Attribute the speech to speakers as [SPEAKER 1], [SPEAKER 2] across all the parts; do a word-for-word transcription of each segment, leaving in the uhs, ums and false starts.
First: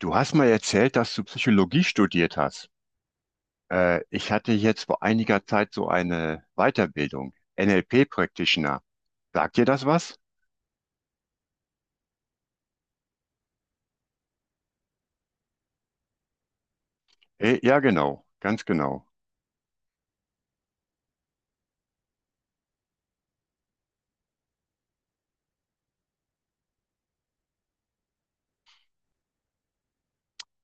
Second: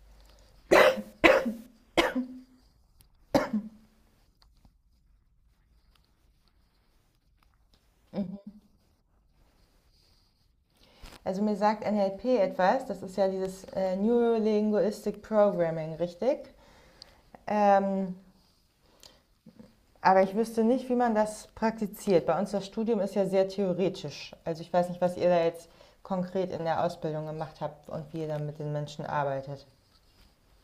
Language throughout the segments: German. [SPEAKER 1] Du hast mal erzählt, dass du Psychologie studiert hast. Äh, ich hatte jetzt vor einiger Zeit so eine Weiterbildung, N L P Practitioner. Sagt dir das was?
[SPEAKER 2] Also mir sagt N L P etwas, das ist ja dieses äh, Neurolinguistic Programming, richtig?
[SPEAKER 1] Äh, ja,
[SPEAKER 2] Ähm,
[SPEAKER 1] genau, ganz genau.
[SPEAKER 2] aber ich wüsste nicht, wie man das praktiziert. Bei uns das Studium ist ja sehr theoretisch. Also ich weiß nicht, was ihr da jetzt konkret in der Ausbildung gemacht habt und wie ihr dann mit den Menschen arbeitet.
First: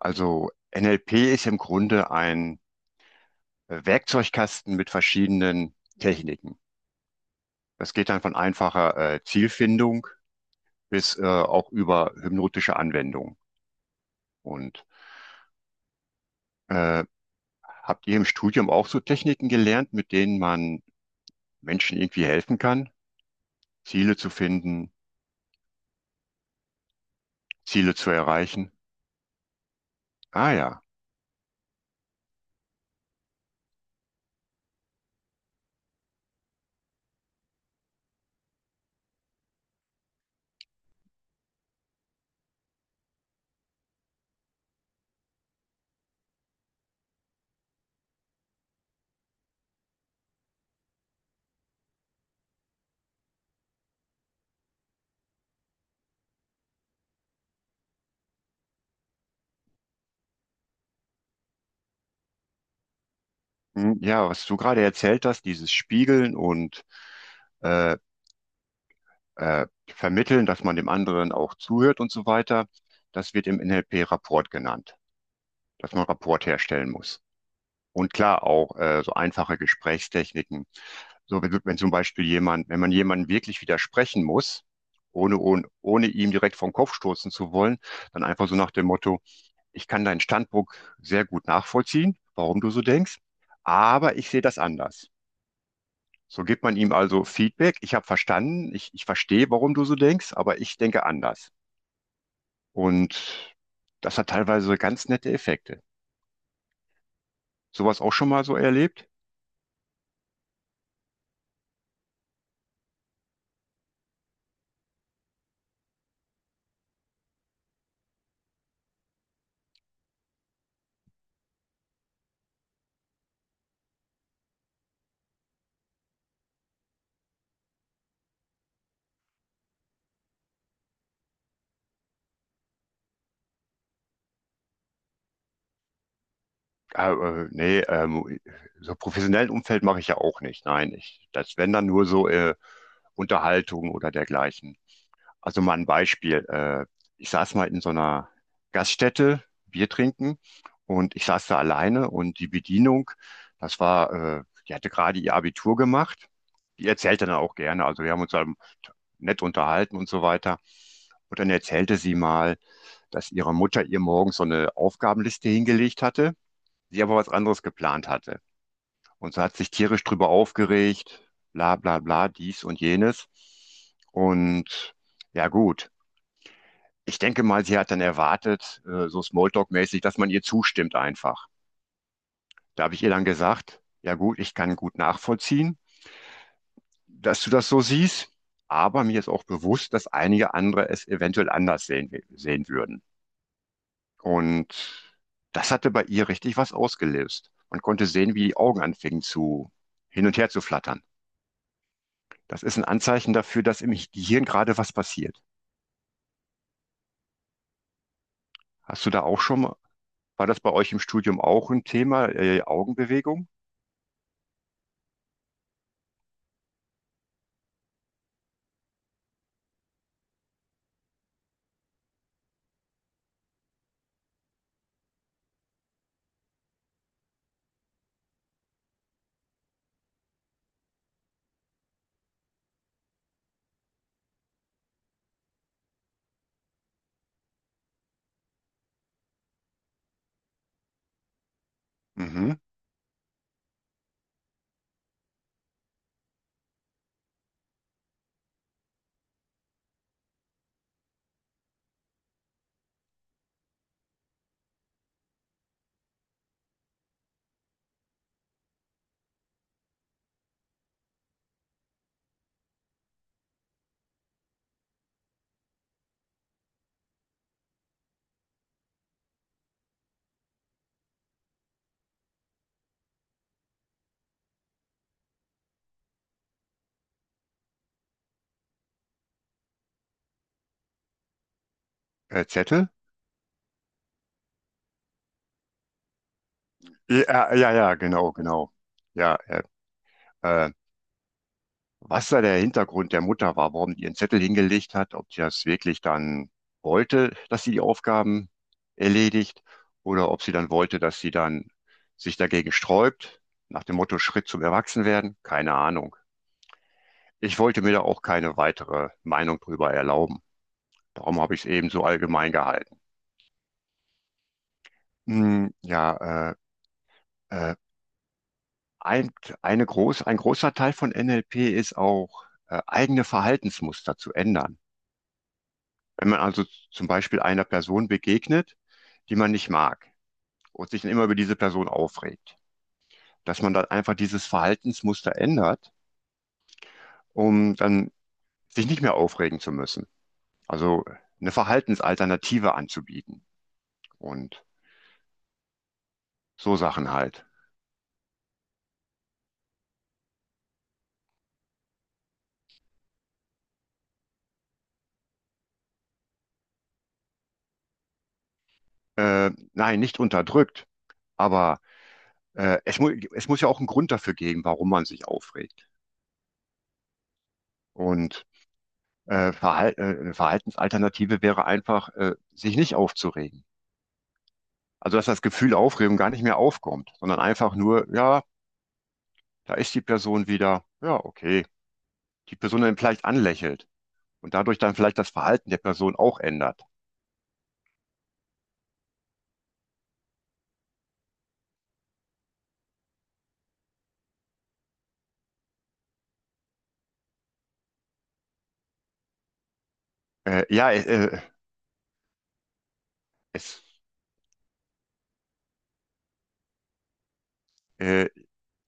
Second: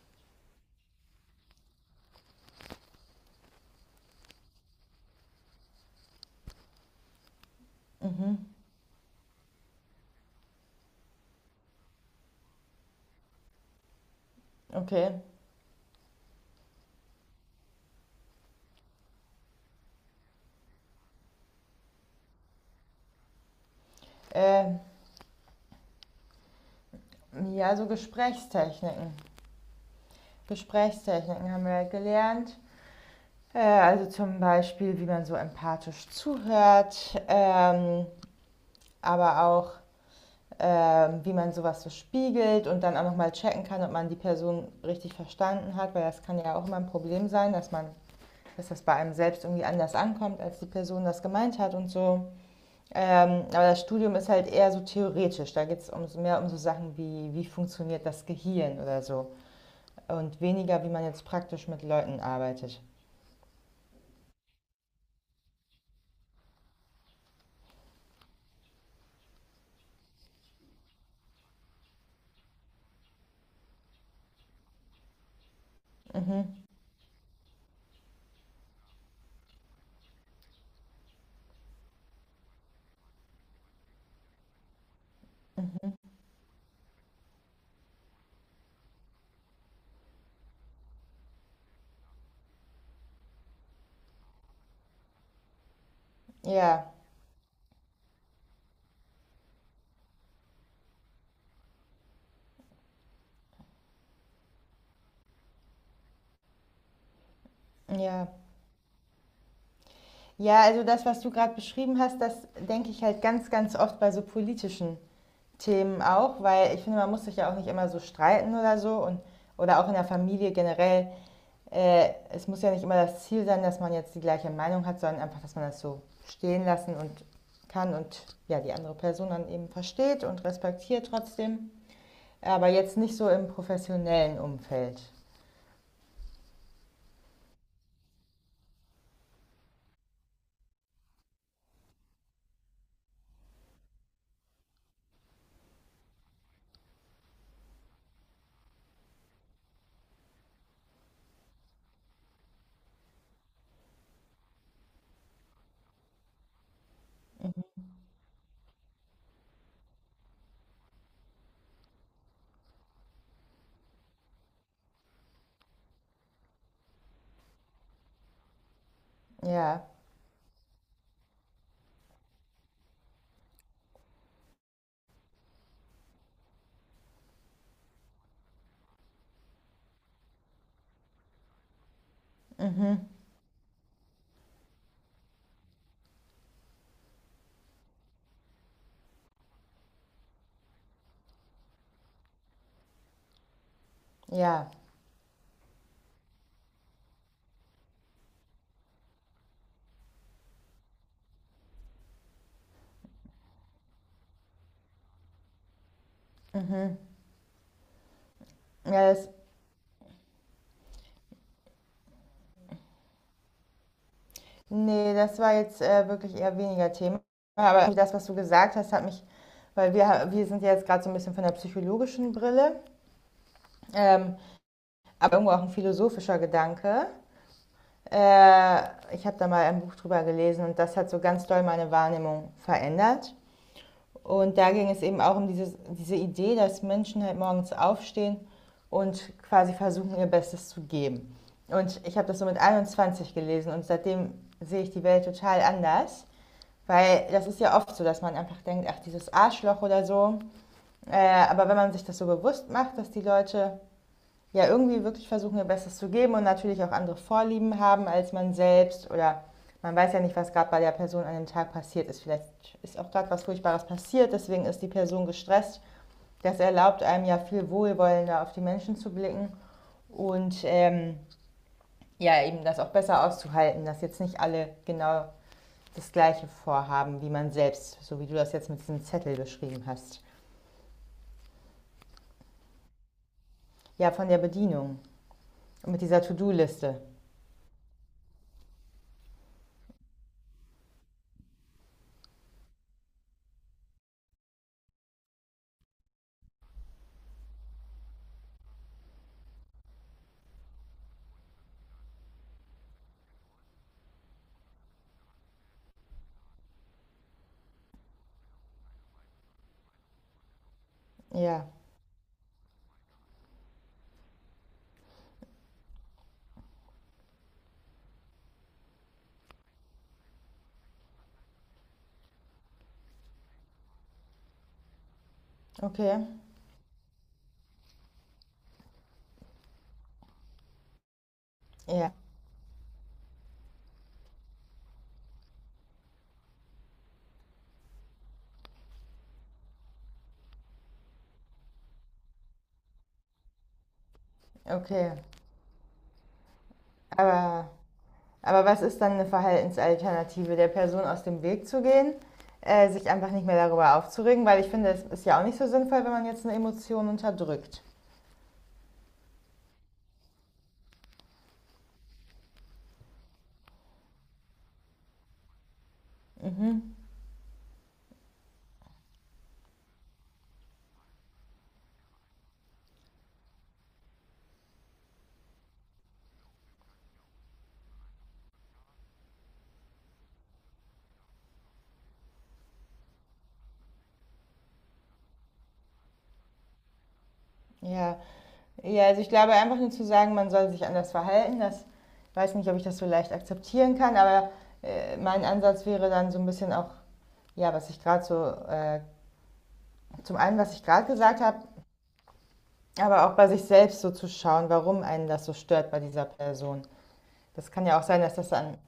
[SPEAKER 1] Also N L P ist im Grunde ein äh, Werkzeugkasten mit verschiedenen Techniken. Das geht dann von
[SPEAKER 2] Mhm.
[SPEAKER 1] einfacher äh, Zielfindung bis äh, auch über hypnotische Anwendung. Und
[SPEAKER 2] Okay.
[SPEAKER 1] äh, habt ihr im Studium auch so Techniken gelernt, mit denen man Menschen irgendwie helfen kann? Ziele zu
[SPEAKER 2] Äh,
[SPEAKER 1] finden,
[SPEAKER 2] ja, so
[SPEAKER 1] Ziele zu erreichen.
[SPEAKER 2] Gesprächstechniken.
[SPEAKER 1] Ah ja.
[SPEAKER 2] Gesprächstechniken haben wir halt gelernt. Äh, also zum Beispiel, wie man so empathisch zuhört, ähm, aber auch ähm, wie man sowas so spiegelt und dann auch nochmal checken kann, ob man die Person richtig verstanden hat, weil das kann ja auch immer ein Problem sein, dass man dass das bei einem selbst irgendwie anders ankommt, als die Person das gemeint hat und so. Ähm, aber das Studium ist halt eher so theoretisch. Da geht es um, so, mehr um so Sachen wie, wie funktioniert das Gehirn oder so. Und weniger, wie man jetzt praktisch mit Leuten arbeitet.
[SPEAKER 1] Hm, ja, was du gerade erzählt hast, dieses Spiegeln und äh, äh, Vermitteln, dass man dem anderen auch zuhört und so weiter, das wird im N L P Rapport genannt, dass man Rapport
[SPEAKER 2] Mhm.
[SPEAKER 1] herstellen muss. Und klar auch äh, so einfache Gesprächstechniken. So, wenn, du- wenn zum Beispiel jemand, wenn man jemanden wirklich widersprechen muss, ohne, ohne, ohne
[SPEAKER 2] Mhm.
[SPEAKER 1] ihm direkt vom Kopf stoßen zu wollen, dann einfach so nach dem Motto, ich kann deinen Standpunkt sehr gut nachvollziehen, warum du so denkst, aber ich sehe das anders. So gibt man ihm
[SPEAKER 2] Ja,
[SPEAKER 1] also Feedback, ich habe verstanden, ich, ich verstehe, warum du so denkst, aber ich denke anders. Und das hat teilweise ganz nette Effekte. Sowas auch schon
[SPEAKER 2] ja.
[SPEAKER 1] mal so erlebt?
[SPEAKER 2] Ja, also das, was du gerade beschrieben hast, das denke ich halt ganz, ganz oft bei so politischen Themen auch, weil ich finde, man muss sich ja auch nicht immer so streiten oder so und oder auch in der Familie generell. Äh, es muss ja nicht immer das Ziel sein, dass man jetzt die gleiche Meinung hat, sondern einfach, dass man das so stehen lassen und kann und ja die andere Person dann eben versteht und respektiert trotzdem. Aber jetzt nicht so im professionellen Umfeld.
[SPEAKER 1] Ah, äh, nee, ähm, so professionellen Umfeld mache ich ja auch nicht. Nein, ich, das wenn dann nur so äh, Unterhaltung oder dergleichen. Also mal ein Beispiel. Äh, ich saß mal in so einer Gaststätte, Bier trinken und ich saß da alleine und die Bedienung, das war, äh, die hatte gerade ihr Abitur gemacht. Die erzählte dann auch gerne. Also wir haben uns dann nett unterhalten und so weiter. Und dann erzählte sie mal, dass ihre Mutter ihr morgens so eine Aufgabenliste hingelegt hatte, sie aber was anderes geplant hatte. Und so hat sich
[SPEAKER 2] Ja,
[SPEAKER 1] tierisch drüber aufgeregt, bla bla bla, dies und jenes. Und ja gut, ich denke mal, sie hat dann erwartet, äh, so Smalltalk-mäßig, dass man ihr zustimmt einfach. Da habe ich ihr dann gesagt, ja gut, ich kann gut nachvollziehen, dass du das so siehst, aber mir ist auch bewusst, dass einige andere es eventuell anders sehen, sehen würden.
[SPEAKER 2] ja.
[SPEAKER 1] Und das hatte bei ihr richtig was ausgelöst. Man konnte sehen, wie die Augen anfingen zu hin und her zu flattern. Das ist ein Anzeichen dafür, dass im Gehirn gerade was passiert.
[SPEAKER 2] Mhm.
[SPEAKER 1] Hast du
[SPEAKER 2] Ja,
[SPEAKER 1] da
[SPEAKER 2] das.
[SPEAKER 1] auch schon mal, war das bei euch im Studium auch ein Thema, äh, Augenbewegung?
[SPEAKER 2] Ne, das war jetzt, äh, wirklich eher weniger Thema. Aber das, was du gesagt hast, hat mich, weil wir wir sind ja jetzt gerade so ein bisschen von der psychologischen Brille, ähm, aber irgendwo auch ein philosophischer Gedanke. Äh, Ich habe da mal ein Buch drüber gelesen und das hat so ganz doll meine Wahrnehmung verändert. Und da ging es eben auch um dieses diese Idee, dass Menschen halt morgens aufstehen und quasi versuchen, ihr Bestes zu geben. Und ich habe das so
[SPEAKER 1] Mhm.
[SPEAKER 2] mit einundzwanzig gelesen und seitdem sehe ich die Welt total anders. Weil das ist ja oft so, dass man einfach denkt, ach, dieses Arschloch oder so. Äh, aber wenn man sich das so bewusst macht, dass die Leute ja irgendwie wirklich versuchen, ihr Bestes zu geben und natürlich auch andere Vorlieben haben als man selbst oder man weiß ja nicht, was gerade bei der Person an dem Tag passiert ist. Vielleicht ist auch gerade was Furchtbares passiert, deswegen ist die Person gestresst. Das erlaubt einem ja viel wohlwollender auf die Menschen zu blicken und ähm, ja, eben das auch besser auszuhalten, dass jetzt nicht alle genau das gleiche Vorhaben wie man selbst, so wie du das jetzt mit diesem Zettel beschrieben hast.
[SPEAKER 1] Äh, Zettel?
[SPEAKER 2] Ja, von der Bedienung und mit dieser To-Do-Liste.
[SPEAKER 1] Ja, äh, ja, ja, genau, genau. Ja, äh, äh, was da der Hintergrund der Mutter war, warum die ihren Zettel hingelegt hat, ob sie das wirklich dann wollte, dass sie die Aufgaben erledigt oder ob sie dann wollte, dass sie dann sich dagegen sträubt, nach dem Motto Schritt zum Erwachsenwerden, keine Ahnung. Ich wollte mir da auch keine weitere Meinung drüber erlauben. Darum habe ich
[SPEAKER 2] Ja,
[SPEAKER 1] es eben so allgemein gehalten. Hm, ja, äh, äh, ein, eine groß, ein großer Teil von N L P ist auch, äh, eigene Verhaltensmuster zu ändern.
[SPEAKER 2] okay.
[SPEAKER 1] Wenn man also zum Beispiel einer Person begegnet, die man nicht mag und sich dann immer über diese Person
[SPEAKER 2] Ja,
[SPEAKER 1] aufregt, dass man dann einfach dieses Verhaltensmuster ändert, um dann sich nicht mehr aufregen zu müssen. Also eine Verhaltensalternative anzubieten und
[SPEAKER 2] okay.
[SPEAKER 1] so Sachen halt.
[SPEAKER 2] Aber, aber was ist dann eine Verhaltensalternative? Der Person aus dem Weg zu gehen? Äh, sich einfach nicht mehr darüber aufzuregen, weil ich finde, es ist ja auch nicht so sinnvoll, wenn man jetzt eine Emotion unterdrückt.
[SPEAKER 1] Äh, nein, nicht unterdrückt, aber äh, es, mu es muss ja auch einen Grund dafür geben, warum man sich aufregt. Und äh, Verhal äh, eine Verhaltensalternative wäre einfach, äh, sich nicht aufzuregen. Also dass das Gefühl Aufregung gar nicht mehr aufkommt, sondern einfach nur, ja, da ist die Person wieder, ja, okay, die Person dann vielleicht anlächelt und dadurch dann vielleicht das Verhalten der Person auch ändert.
[SPEAKER 2] Ja. Ja, also ich glaube einfach nur zu sagen, man soll sich anders verhalten, das weiß nicht, ob ich das so leicht akzeptieren kann, aber äh, mein Ansatz wäre dann so ein bisschen auch, ja, was ich gerade so, äh, zum einen,
[SPEAKER 1] Äh,
[SPEAKER 2] was ich
[SPEAKER 1] ja, äh,
[SPEAKER 2] gerade
[SPEAKER 1] äh,
[SPEAKER 2] gesagt habe, aber auch bei sich
[SPEAKER 1] es,
[SPEAKER 2] selbst so zu schauen, warum einen das so stört bei dieser Person. Das kann ja auch sein,
[SPEAKER 1] äh,
[SPEAKER 2] dass das an,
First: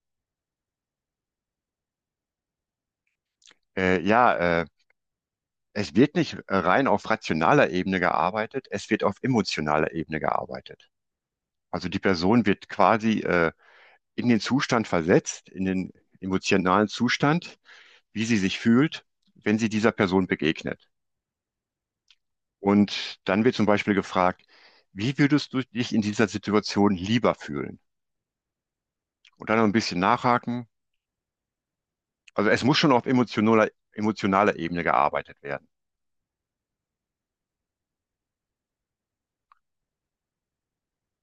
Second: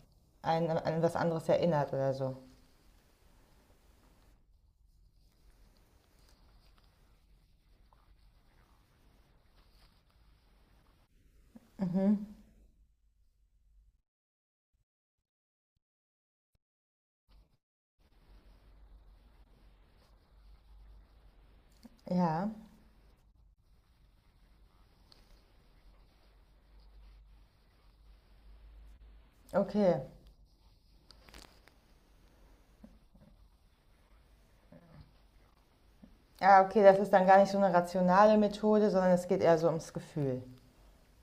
[SPEAKER 2] einen an was anderes erinnert oder so.
[SPEAKER 1] äh, ja, äh, Es wird nicht rein auf rationaler Ebene gearbeitet, es wird auf emotionaler Ebene gearbeitet. Also die Person wird quasi äh, in den Zustand versetzt, in den emotionalen Zustand, wie sie sich fühlt, wenn sie dieser Person begegnet.
[SPEAKER 2] Ja,
[SPEAKER 1] Und dann wird zum Beispiel gefragt, wie würdest du dich in dieser Situation lieber fühlen? Und dann noch ein bisschen
[SPEAKER 2] okay.
[SPEAKER 1] nachhaken. Also es muss schon auf emotionaler, emotionaler Ebene gearbeitet werden.
[SPEAKER 2] Ja, okay, das ist dann gar nicht so eine rationale Methode, sondern es geht eher so ums Gefühl.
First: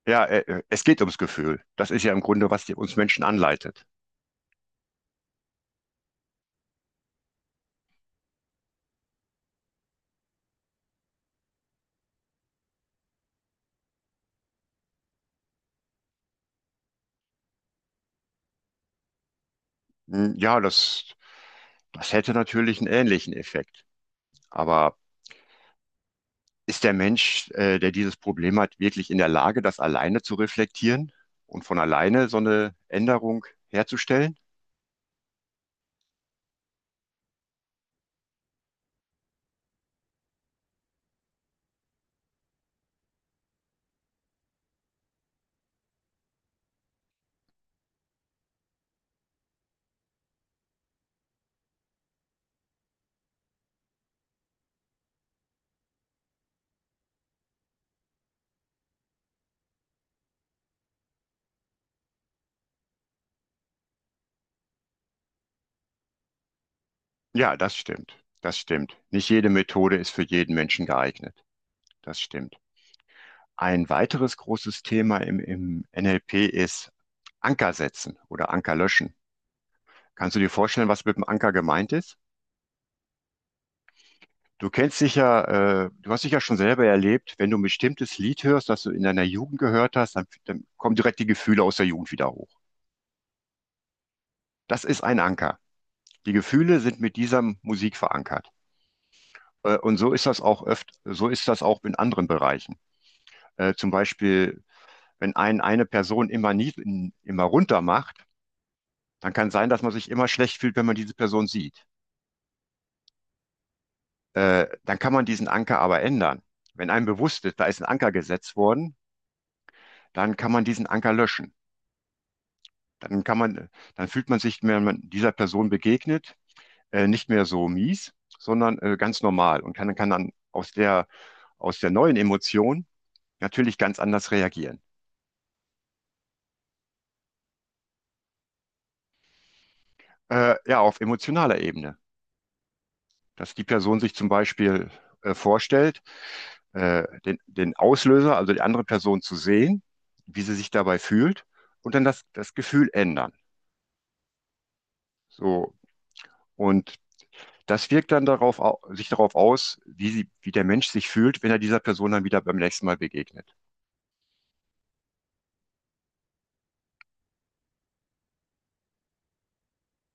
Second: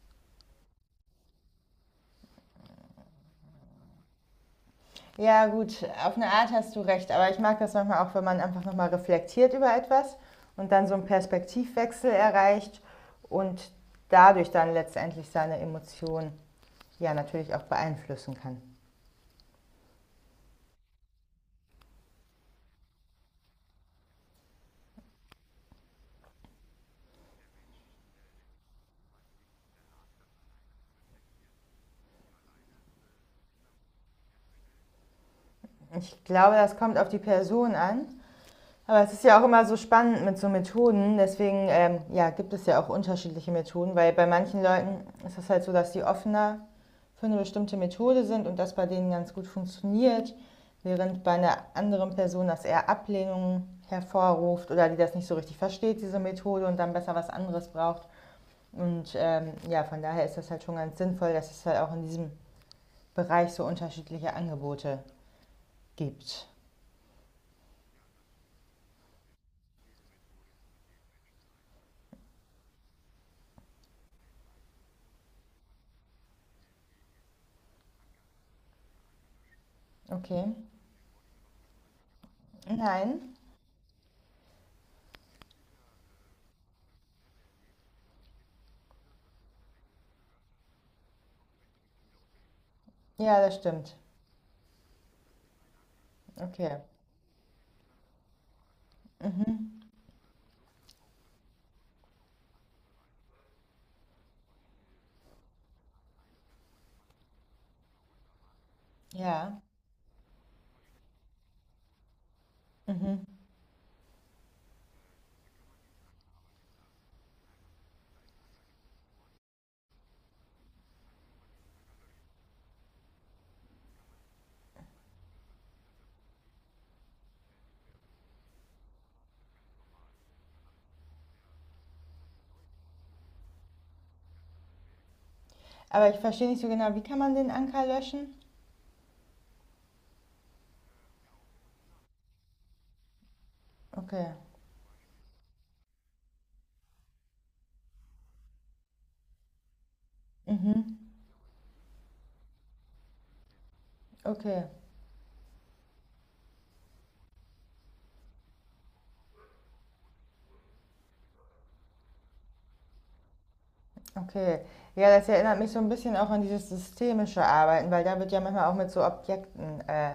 [SPEAKER 1] Ja, äh, äh, es geht ums Gefühl. Das ist ja im Grunde, was die, uns Menschen anleitet.
[SPEAKER 2] Ja, gut, auf eine Art hast du recht, aber ich mag das manchmal auch, wenn man einfach nochmal reflektiert über etwas und dann so einen Perspektivwechsel erreicht und dadurch dann letztendlich seine Emotionen ja natürlich auch beeinflussen kann.
[SPEAKER 1] Hm, ja, das, das hätte natürlich einen ähnlichen Effekt. Aber ist der Mensch, äh, der dieses Problem hat, wirklich in der Lage, das alleine zu reflektieren und von alleine so eine Änderung herzustellen?
[SPEAKER 2] Ich glaube, das kommt auf die Person an. Aber es ist ja auch immer so spannend mit so Methoden. Deswegen ähm, ja, gibt es ja auch unterschiedliche Methoden, weil bei manchen Leuten ist es halt so, dass die offener für eine bestimmte Methode sind und das bei denen ganz gut funktioniert, während bei einer anderen Person das eher Ablehnung hervorruft oder die das nicht so richtig versteht, diese Methode, und dann besser was anderes braucht. Und ähm, ja, von daher ist das halt schon ganz sinnvoll, dass es halt auch in diesem Bereich so unterschiedliche Angebote gibt.
[SPEAKER 1] Ja, das stimmt. Das stimmt. Nicht jede Methode ist für jeden Menschen geeignet. Das stimmt. Ein weiteres großes Thema im, im N L P ist Anker setzen oder Anker löschen. Kannst du
[SPEAKER 2] Okay.
[SPEAKER 1] dir vorstellen, was mit dem Anker gemeint ist?
[SPEAKER 2] Nein.
[SPEAKER 1] Du kennst sicher, äh, du hast sicher schon selber erlebt, wenn du ein bestimmtes Lied hörst, das du in deiner Jugend gehört hast, dann, dann kommen direkt die Gefühle aus der Jugend wieder hoch.
[SPEAKER 2] Ja, das stimmt.
[SPEAKER 1] Das ist ein Anker. Die Gefühle
[SPEAKER 2] Okay.
[SPEAKER 1] sind mit dieser Musik verankert. Äh,
[SPEAKER 2] Mhm.
[SPEAKER 1] und so ist das auch öft, so ist das auch in anderen Bereichen. Äh, zum Beispiel, wenn ein eine Person immer nie, immer runter macht, dann kann
[SPEAKER 2] Ja.
[SPEAKER 1] sein, dass man sich immer schlecht fühlt, wenn man diese Person sieht.
[SPEAKER 2] Mhm.
[SPEAKER 1] Äh, dann kann man diesen Anker aber ändern. Wenn einem bewusst ist, da ist ein Anker gesetzt worden, dann kann man diesen Anker löschen. Dann kann man, Dann fühlt man sich, wenn man dieser Person begegnet, äh, nicht mehr so mies, sondern äh, ganz normal und kann, kann dann aus der, aus der neuen Emotion natürlich ganz anders reagieren.
[SPEAKER 2] Aber ich verstehe nicht so genau, wie kann man den Anker löschen?
[SPEAKER 1] Äh, ja, auf emotionaler Ebene, dass die Person sich zum
[SPEAKER 2] Okay.
[SPEAKER 1] Beispiel äh, vorstellt, äh, den, den Auslöser, also die andere Person zu sehen, wie sie sich
[SPEAKER 2] Mhm.
[SPEAKER 1] dabei fühlt und dann das, das Gefühl ändern.
[SPEAKER 2] Okay.
[SPEAKER 1] So, und das wirkt dann darauf, au- sich darauf aus, wie sie, wie der Mensch sich fühlt, wenn er dieser Person dann wieder beim nächsten Mal begegnet.
[SPEAKER 2] Okay. Ja, das erinnert mich so ein bisschen auch an dieses systemische Arbeiten, weil da wird ja manchmal auch mit so Objekten äh,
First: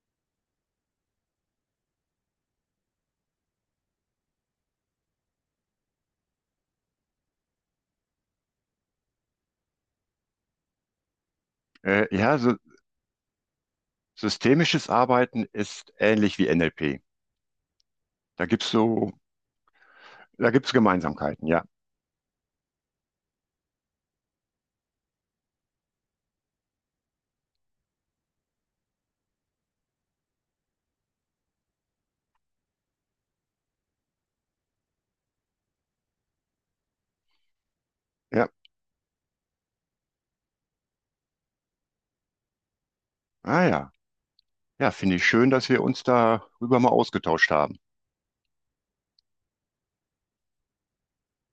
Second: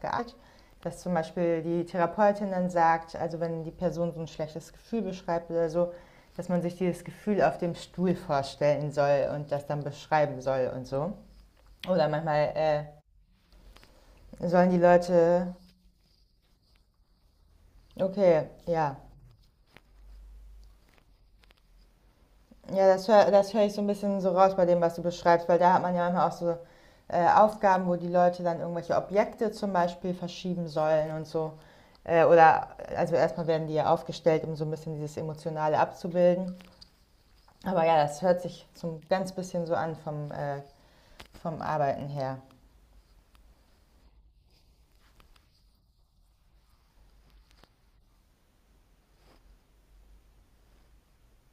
[SPEAKER 2] gearbeitet. Dass zum Beispiel die Therapeutin dann sagt, also wenn die Person so ein schlechtes Gefühl beschreibt oder so, dass man sich dieses Gefühl auf dem Stuhl vorstellen soll und das dann beschreiben soll und so.
[SPEAKER 1] Äh,
[SPEAKER 2] Oder
[SPEAKER 1] ja,
[SPEAKER 2] manchmal
[SPEAKER 1] so,
[SPEAKER 2] äh, sollen die
[SPEAKER 1] Systemisches Arbeiten
[SPEAKER 2] Leute,
[SPEAKER 1] ist ähnlich wie N L P. Da
[SPEAKER 2] okay,
[SPEAKER 1] gibt's
[SPEAKER 2] ja.
[SPEAKER 1] so, Da gibt's Gemeinsamkeiten, ja.
[SPEAKER 2] Ja, das höre das hör ich so ein bisschen so raus bei dem, was du beschreibst, weil da hat man ja manchmal auch so, äh, Aufgaben, wo die Leute dann irgendwelche Objekte zum Beispiel verschieben sollen und so. Äh, oder also, erstmal werden die ja aufgestellt, um so ein bisschen dieses Emotionale abzubilden. Aber ja, das hört
[SPEAKER 1] Ja.
[SPEAKER 2] sich so 'n ganz bisschen so an vom, äh vom Arbeiten her.
[SPEAKER 1] Ah ja. Ja, finde ich schön, dass wir uns darüber mal ausgetauscht haben.